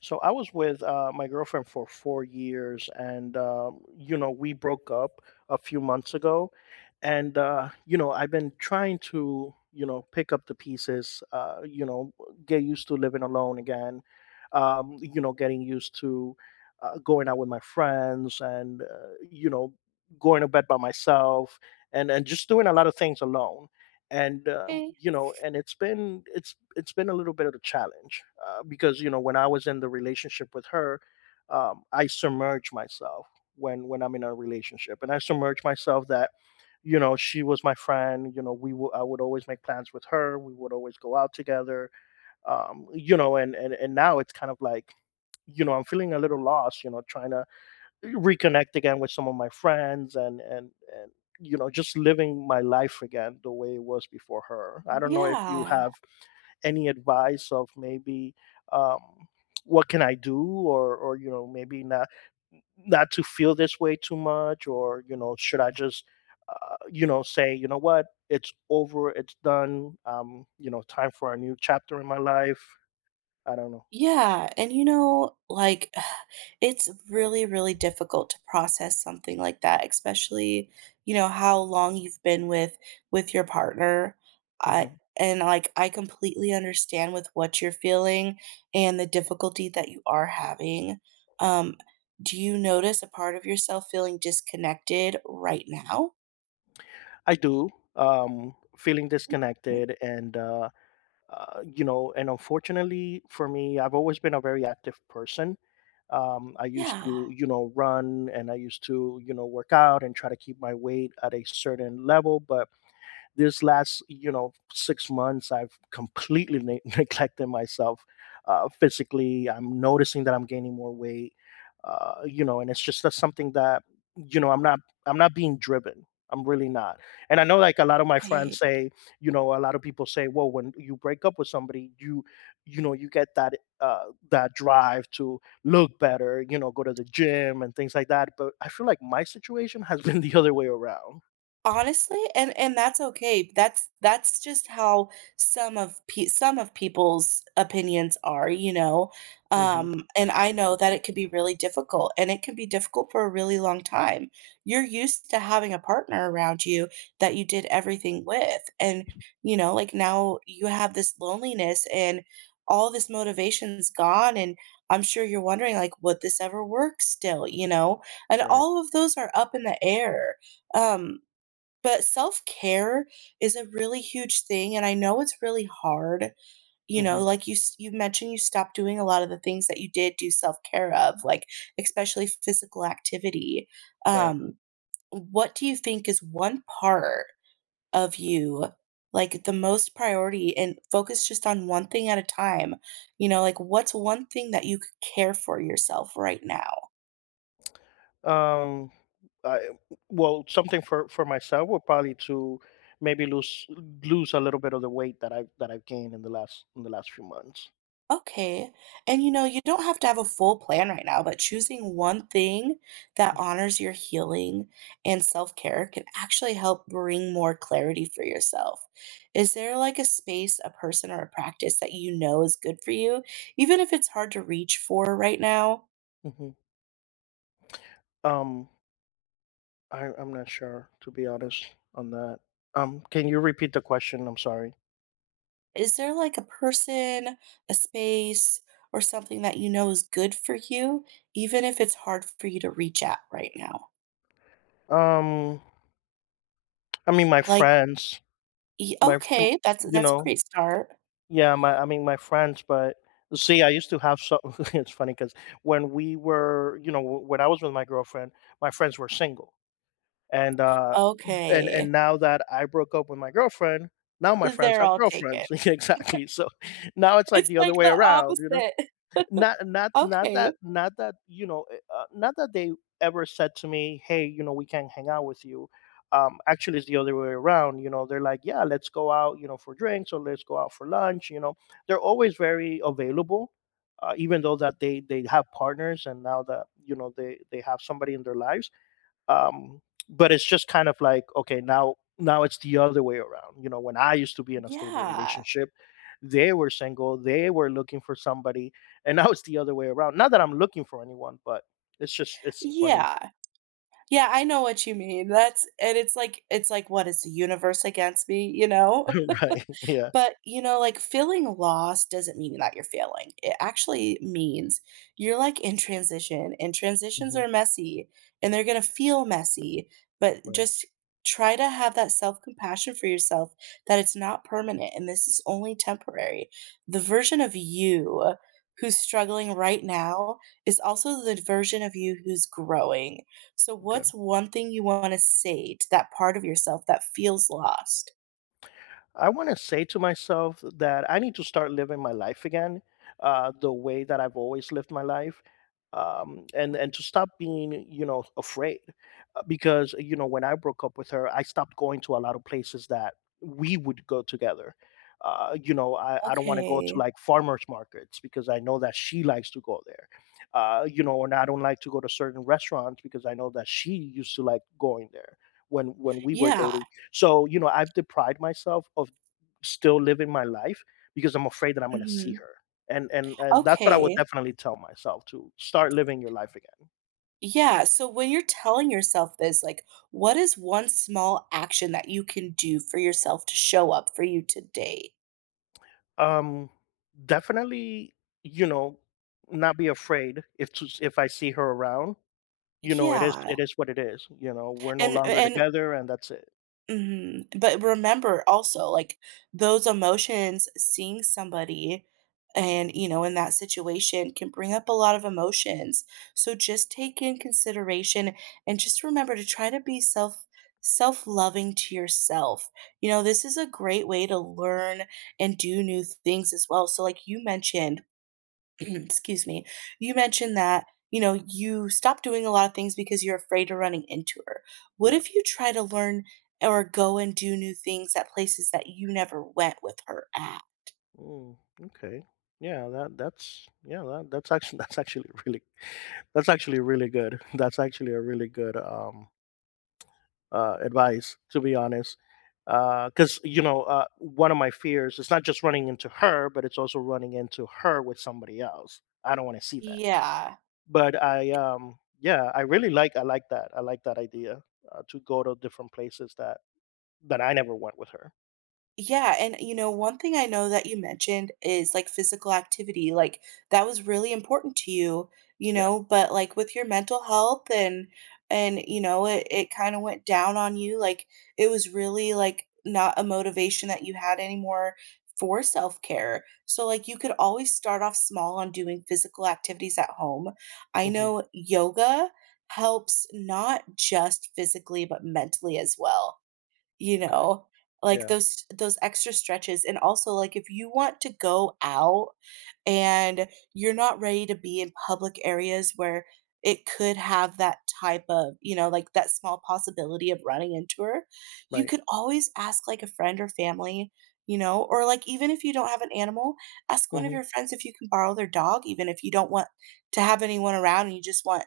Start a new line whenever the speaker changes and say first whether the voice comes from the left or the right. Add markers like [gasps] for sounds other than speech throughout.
left: So I was with my girlfriend for 4 years, and you know we broke up a few months ago, and I've been trying to pick up the pieces, get used to living alone again, getting used to going out with my friends, and you know going to bed by myself, and just doing a lot of things alone and
right: Eh,
left: And it's been a little bit of a challenge because when I was in the relationship with her, I submerge myself. When I'm in a relationship and I submerge myself, that she was my friend. We would I would always make plans with her. We would always go out together. And now it's kind of like, I'm feeling a little lost, trying to reconnect again with some of my friends. And just living my life again the way it was before her. I don't know if you
right: yeah.
left: have any advice of, maybe, um, what can I do? Or, maybe, not to feel this way too much? Or, you know, should I just, say, "You know what? It's over. It's done. Time for a new chapter in my life." I don't know.
right: Yeah. And you know, like [sighs] it's really, really difficult to process something like that, especially, you know, how long you've been with your partner. I
left: Mhm.
right: and like I completely understand with what you're feeling and the difficulty that you are having. Um, do you notice a part of yourself feeling disconnected right now?
left: I do. Feeling disconnected, and, you know, and unfortunately for me, I've always been a very active person. I used
right: Yeah.
left: to, you know, run, and I used to, you know, work out and try to keep my weight at a certain level. But this last, you know, 6 months, I've completely ne- [laughs] neglected myself. Physically, I'm noticing that I'm gaining more weight. You know, and it's just, that's something that, you know, I'm not being driven. I'm really not. And I know, like, a lot of my friends
right: Okay.
left: say, you know, a lot of people say, well, when you break up with somebody, you know, you get that, uh that drive to look better, you know, go to the gym and things like that. But I feel like my situation has [laughs] been the other way around.
right: Honestly, and that's okay. That's just how some of pe some of people's opinions are, you know?
left: Hmm.
right: And I know that it could be really difficult, and it can be difficult for a really long time. You're used to having a partner around you that you did everything with, and, you know, like, now you have this loneliness and all this motivation's gone, and I'm sure you're wondering, like, would this ever work still, you know? And
left: Right.
right: all of those are up in the air. Um, but self-care is a really huge thing, and I know it's really hard. You know,
left: Mm-hmm.
right: like, you s you mentioned you stopped doing a lot of the things that you did do self-care of, like, especially physical activity.
left: Right.
right: Um, what do you think is one part of you, like, the most priority and focus just on one thing at a time? You know, like, what's one thing that you could care for yourself right now?
left: Um, I, well, something for myself would probably to maybe lose a little bit of the weight that I've gained in the last, few months.
right: Okay. And you know, you don't have to have a full plan right now, but choosing one thing that honors your healing and self-care can actually help bring more clarity for yourself. Is there like a space, a person, or a practice that you know is good for you, even if it's hard to reach for right now?
left: Hmm. Um, I, I'm not sure, to be honest, on that. Can you repeat the question? I'm sorry.
right: Is there like a person, a space, or something that you know is good for you, even if it's hard for you to reach at right now?
left: Um, I mean, my
right: Like,
left: friends,
right: y-
left: my f-
right: okay, that's
left: you
right: that's a
left: know
right: great start.
left: yeah, my, I mean, my friends. But see, I used to have some. [laughs] It's funny because when we were, you know, when I was with my girlfriend, my friends were single, and and
right: Okay.
left: now that I broke up with my girlfriend, now my friends
right: They're
left: have
right: all taken.
left: girlfriends. [laughs] Exactly. So now it's like
right: It's
left: the other
right: like
left: way
right: the
left: around, you know.
right: opposite. [laughs]
left: Not not not
right: Okay.
left: that not that, you know, not that they ever said to me, "Hey, you know, we can't hang out with you." Actually, it's the other way around. You know, they're like, "Yeah, let's go out, you know, for drinks, or let's go out for lunch." You know, they're always very available, even though that they have partners, and now that, you know, they have somebody in their lives. um but it's just kind of like, okay, now it's the other way around. You know, when I used to be in a stable
right: Yeah.
left: relationship, they were single, they were looking for somebody. And [laughs] now it's the other way around. Not that I'm looking for anyone, but it's just, it's funny.
right: Yeah. Yeah, I know what you mean. That's and it's like, "What is the universe against me?" You know?
left: [laughs] Right. Yeah.
right: But, you know, like, feeling lost doesn't mean that you're failing. It actually means you're, like, in transition, and transitions
left: Hmm.
right: are messy, and they're gonna feel messy, but
left: Right.
right: just try to have that self-compassion for yourself that it's not permanent and this is only temporary. The version of you who's struggling right now is also the version of you who's growing. So
left: Okay.
right: what's one thing you wanna say to that part of yourself that feels lost?
left: I want to say to myself that I need to start living my life again, the way that I've always lived my life, and to stop being, you know, afraid. Because, you know, when I broke up with her, I stopped going to a lot of places that we would go together. You know, I don't want to go to,
right: Okay.
left: like, farmers markets, because I know that she likes to go there. You know, and I don't like to go to certain restaurants because I know that she used to like going there when we were
right: Yeah.
left: dating. So, you know, I've deprived myself of still living my life because I'm afraid that I'm gonna see
right: Mhm.
left: her. And that's what I would
right: Okay.
left: definitely tell myself: to start living your life again.
right: Yeah, so when you're telling yourself this, like, what is one small action that you can do for yourself to show up for you today?
left: Um, definitely, you know, not be afraid if, if I see her around. You know, it is
right: Yeah,
left: what it is. You know, we're no longer
right: and
left: together, and that's it.
right: mhm, but remember also, like, those emotions, seeing somebody and, you know, in that situation can bring up a lot of emotions. So just take in consideration and just remember to try to be self self-loving to yourself. You know, this is a great way to learn and do new things as well. So like you mentioned, [clears throat] excuse me, you mentioned that, you know, you stop doing a lot of things because you're afraid of running into her. What
left: Yeah.
right: if you try to learn or go and do new things at places that you never went with her at?
left: Mm, okay. Yeah. That's actually [laughs] that's actually really good. That's actually a really good, advice, to be honest. Because, you know, one of my fears is not just running into her, but it's also running into her with somebody else. I don't want to see that.
right: Yeah.
left: But I, yeah, I really like, I like that. I like that idea, to go to different places that, I never went with her.
right: Yeah, and you know, one thing I know that you mentioned is like physical activity. Like that was really important to you, you
left: Yeah.
right: know, but like with your mental health and you know, it kind of went down on you. Like it was really like not a motivation that you had anymore for self-care. So like you could always start off small on doing physical activities at home. I
left: Hmm.
right: know yoga helps not just physically but mentally as well you
left: Okay.
right: know? Like,
left: Yeah.
right: those extra stretches and also, like, if you want to go out and you're not ready to be in public areas where it could have that type of you know, like, that small possibility of running into her, you
left: Right.
right: could always ask, like, a friend or family, you know? Or, like, even if you don't have an animal, ask one of
left: Hmm.
right: your friends if you can borrow their dog even if you don't want to have anyone around and you just want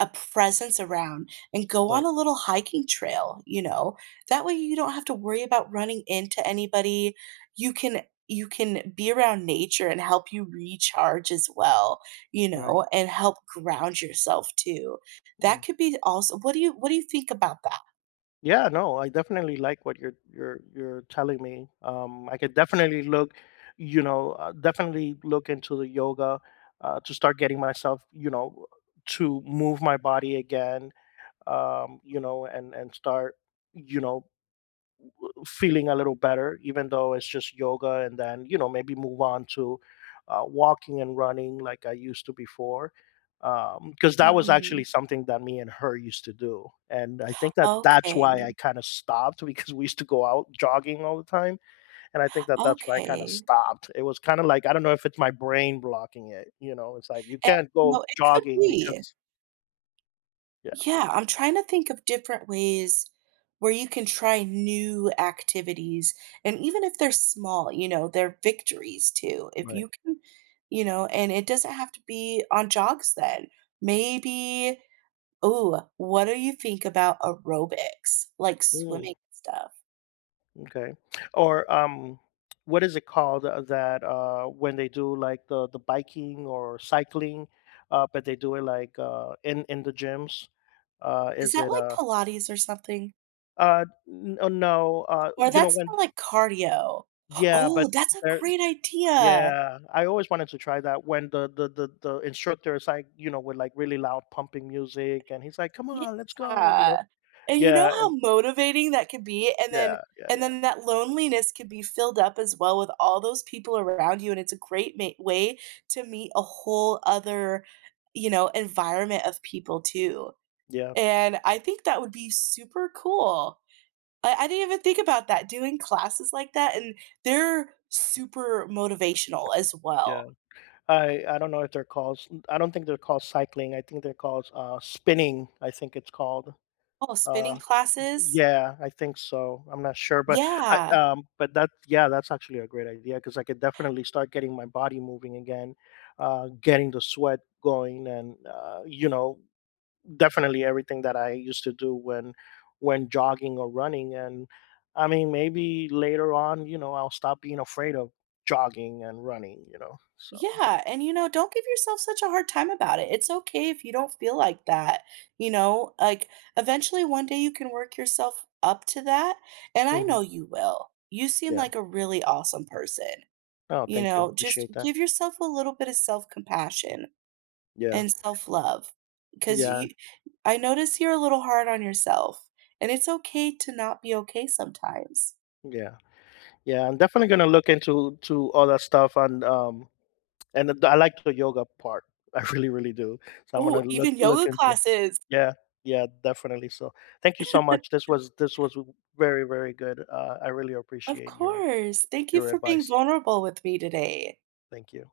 right: a presence around and go
left: Right.
right: on a little hiking trail, you know? That way you don't have to worry about running into anybody. You can you can be around nature and help you recharge as well, you
left: Right.
right: know, and help ground yourself too.
left: Mm.
right: That could be also what do you think about that?
left: Yeah, no, I definitely like what you're telling me. I could definitely look, you know, definitely look into the yoga, to start getting myself, you know, to move my body again. You know, and start, you know, feeling a little better, even though it's just yoga, and then, you know, maybe move on to walking and running like I used to before, because that was actually
right: Mhm.
left: something that me and her used to do, and I think that that's why I
right: Okay.
left: kind of stopped [laughs] because we used to go out jogging all the time, and I think that that's why I kind of
right: Okay.
left: stopped. It was kind of like, I don't know if it's my brain blocking it, you know, it's like, you
right: And,
left: can't
right: you
left: go
right: know, it could
left: jogging
right: be.
left: because, yeah,
right: Yeah, I'm trying to think of different ways where you can try new activities. And even if they're small, you know, they're victories too. If
left: right.
right: you can, you know, and it doesn't have to be on jogs then. Maybe, oh, what do you think about aerobics, like swimming and stuff?
left: Okay. Or, what is it called, that, when they do like the biking or cycling, but they do it like, in the gyms? Uh,
right: Is
left: is
right: that
left: it
right: like
left: uh
right: Pilates or something?
left: no,
right: Or
left: you know,
right: that's
left: when
right: not like cardio. [gasps]
left: yeah, but
right: Oh, that's a
left: there,
right: great idea.
left: yeah, I always wanted to try that, when the instructor is like, you know, with like really loud pumping music, and he's like, come on, let's go, you know.
right: Yeah, and you know
left: Yeah.
right: how
left: And
right: motivating that could be,
left: yeah, yeah,
right: and
left: yeah,
right: then that loneliness could be filled up as well with all those people around you, and it's a great ma way to meet a whole other, you know, environment of people too,
left: yeah,
right: and I think that would be super cool. I didn't even think about that, doing classes like that, and they're super motivational as
left: yeah.
right: well.
left: I don't know if they're called. I don't think they're called cycling. I think they're called, spinning, I think it's called.
right: Oh, spinning
left: Uh,
right: classes?
left: yeah, I think so. I'm not sure. But I,
right: Yeah.
left: but that, yeah, that's actually a great idea, because I could definitely start getting my body moving again, getting the sweat going, and, you know, definitely everything that I used to do when jogging or running. And I mean, maybe later on, you know, I'll stop being afraid of jogging and running. You know, so.
right: Yeah, and you know, don't give yourself such a hard time about it. It's okay if you don't feel like that, you know? Like eventually one day you can work yourself up to that, and I
left: Mhm.
right: know you will. You seem like a really awesome person.
left: Oh,
right: You
left: thank you.
right: know, just
left: Appreciate that.
right: give yourself a little bit of self-compassion
left: Yeah.
right: and self-love because
left: Yeah.
right: you I notice you're a little hard on yourself, and it's okay to not be okay sometimes.
left: Yeah. Yeah. I'm definitely gonna look into to all that stuff, and I like the yoga part. [laughs] I really, really do. So I'm gonna
right: Oh, even
left: look
right: yoga
left: into that.
right: classes.
left: Yeah. Yeah, definitely. So thank you so
right: [laughs]
left: much. This was very, very good. Uh, I really
right: Of
left: appreciate your
right: course. Thank you
left: your
right: for being
left: advice.
right: vulnerable with me today.
left: Thank you.